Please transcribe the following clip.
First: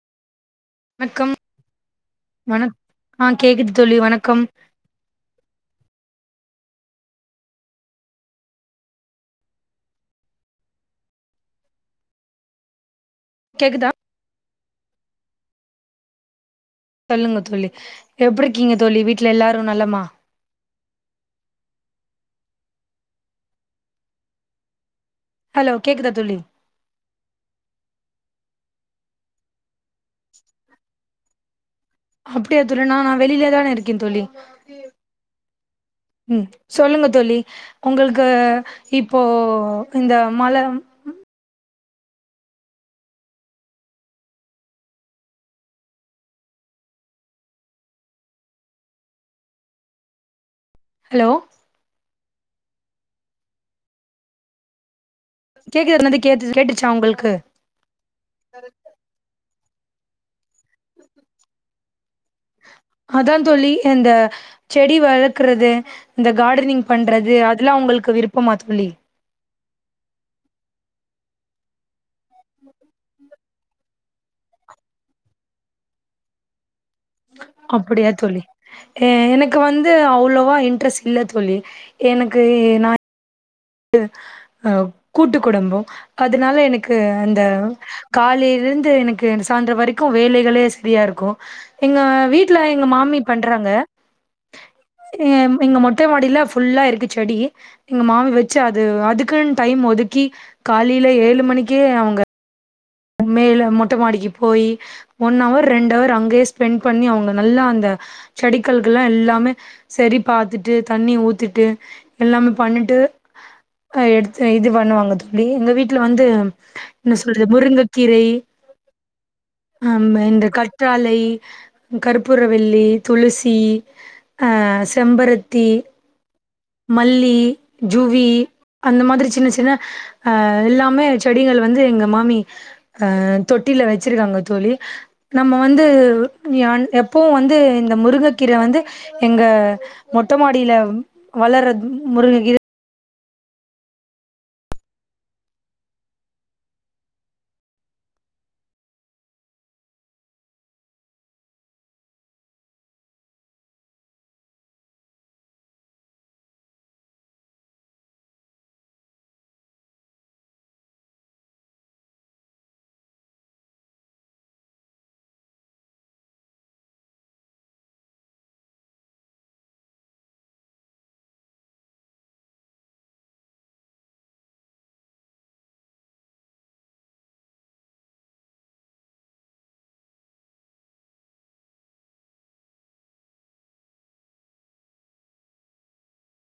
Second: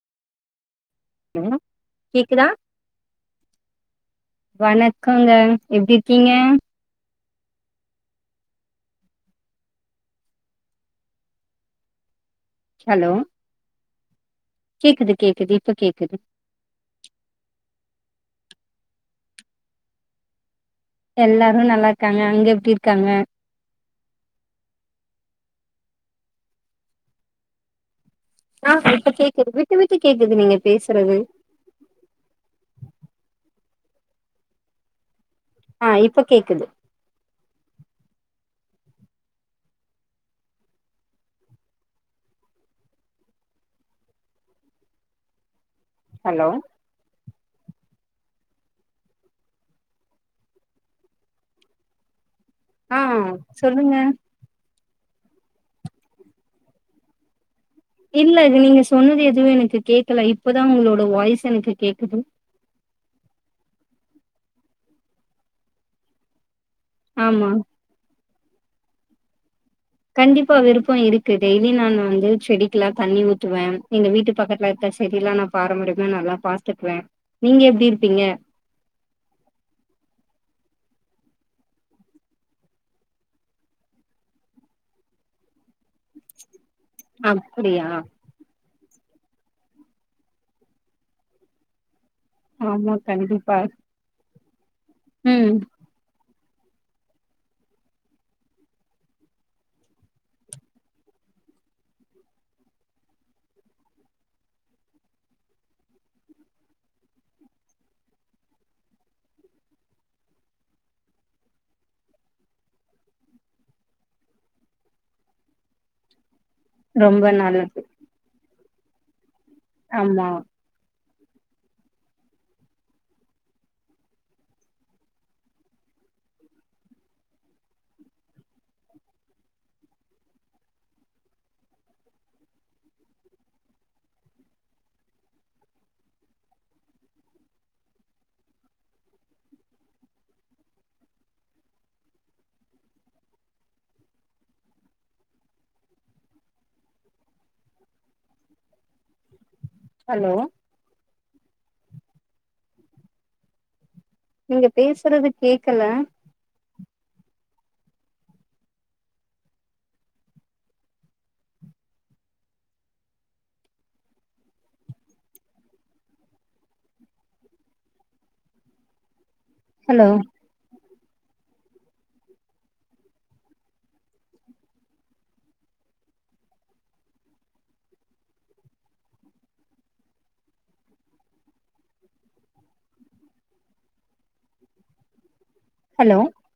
வணக்கம் ஹலோ கேக்குதா வணக் ஆ கேக்குது தோழி வணக்கம் காங்க எப்டி இருக்கீங்க ஹலோ கேக்குதா கேக்குது கேக்குது இப்ப கேக்குது சொல்லுங்க தோழி எப்டி இருக்கீங்க தோழி வீட்ல எல்லாரு நலமா எல்லாரு நல்லாருக்காங்க அங்க எப்டி இருக்காங்க ஹலோ கேக்குதா தோழி ஆ இப்ப கேக்குது விட்டு விட்டு கேக்குது நீங்க பேசறது அப்டியா தோழி நா நா வெளிலதான இருக்க தோழி ஆ இப்ப ம் கேக்குது சொல்லுங்க தோழி உங்களுக்கு இப்போ இந்த மழ ஹலோ ஹலோ ஆ சொல்லுங்க கேக்குது [inaudible] கே கேட்டுச்சா உங்களுக்கு இல்ல அது நீங்க சொன்னது எதுவு எனக்கு கேக்கல இப்பதா உங்களோட வாய்ஸ் எனக்கு கேக்குது அதா தோழி இந்த செடி வளக்கறது இந்த கார்டனிங் பண்றது ஆமா அதெல்லா உங்களுக்கு விருப்பமா தோழி கண்டிப்பா விருப்போ இருக்கு டெய்லி நான் வந்து செடிக்கெல்லா தண்ணி ஊ த்துவேன் எங்க வீட்டு பக்கத்துல இருக்க செடில்லா நா பாரம்பரியமா நல்லா பாத்துக்குவ அப்டியா தோழி எ எனக்கு வந்து அவ்ளோவா இன்ட்ரெஸ்ட் இல்ல தோழி எனக்கு நா அ கூட்டு குடும்போ அதுனால எனக்கு அந்த அப்டியா காலைலந்து எனக்கு ஏறு சாய்ந்தரோ வரைக்கு வேலைகளே செரியா இருக்கு எங்க வீ ட்ல எங்க ஆமா மாமி கண்டிப்பா பண்றாங்க எ ம் எங்க மொ ட்ட மாடில ஃபுல்லா இருக்கு செடி எங்க மாமி வெ ச்ச அது அதுக்குன்னு டைம் ஒதுக்கி காலைல ஏழு மணிக்கே அவுங்க மேல மொட்ட மாடிக்கு போய் ஒன் அவர் ரெண்டு அவர் அங்கயே ஸ்பெண்ட் பண்ணி அவுங்க நல்லா அந்த செடிகள்கலெல்லா எல்லாமே சரி பாத்துட்டு தண்ணி ஊத்திட்டு எல்லாமே பண்ணிட்டு அ எடுத்து இது பண்ணுவாங்க தோழி எங்க வீட்ல வந்து என்ன ரொம்ப சொல்றது நல்லது முருங்கக்கீரை அம் ஆமா இந்த க கற்றாழை, கற்பூரவள்ளி, துளசி ஆ செம்பருத்தி மல்லி, ஜூவி அந்த மாரி சின்ன சின்ன அ எல்லாமே செடிகள் வந்து எங்க மாமி அ தொட்டில வெச்சிருக்காங்க தோழி நம்ம வந்து யான் எப்பவு வந்து இந்த முருக கீர வந்து எங்க மொட்ட மாடில வளர்ற முருங்ககீர ஹலோ நீங்க பேசறது கேக்கல ஹலோ ஹலோ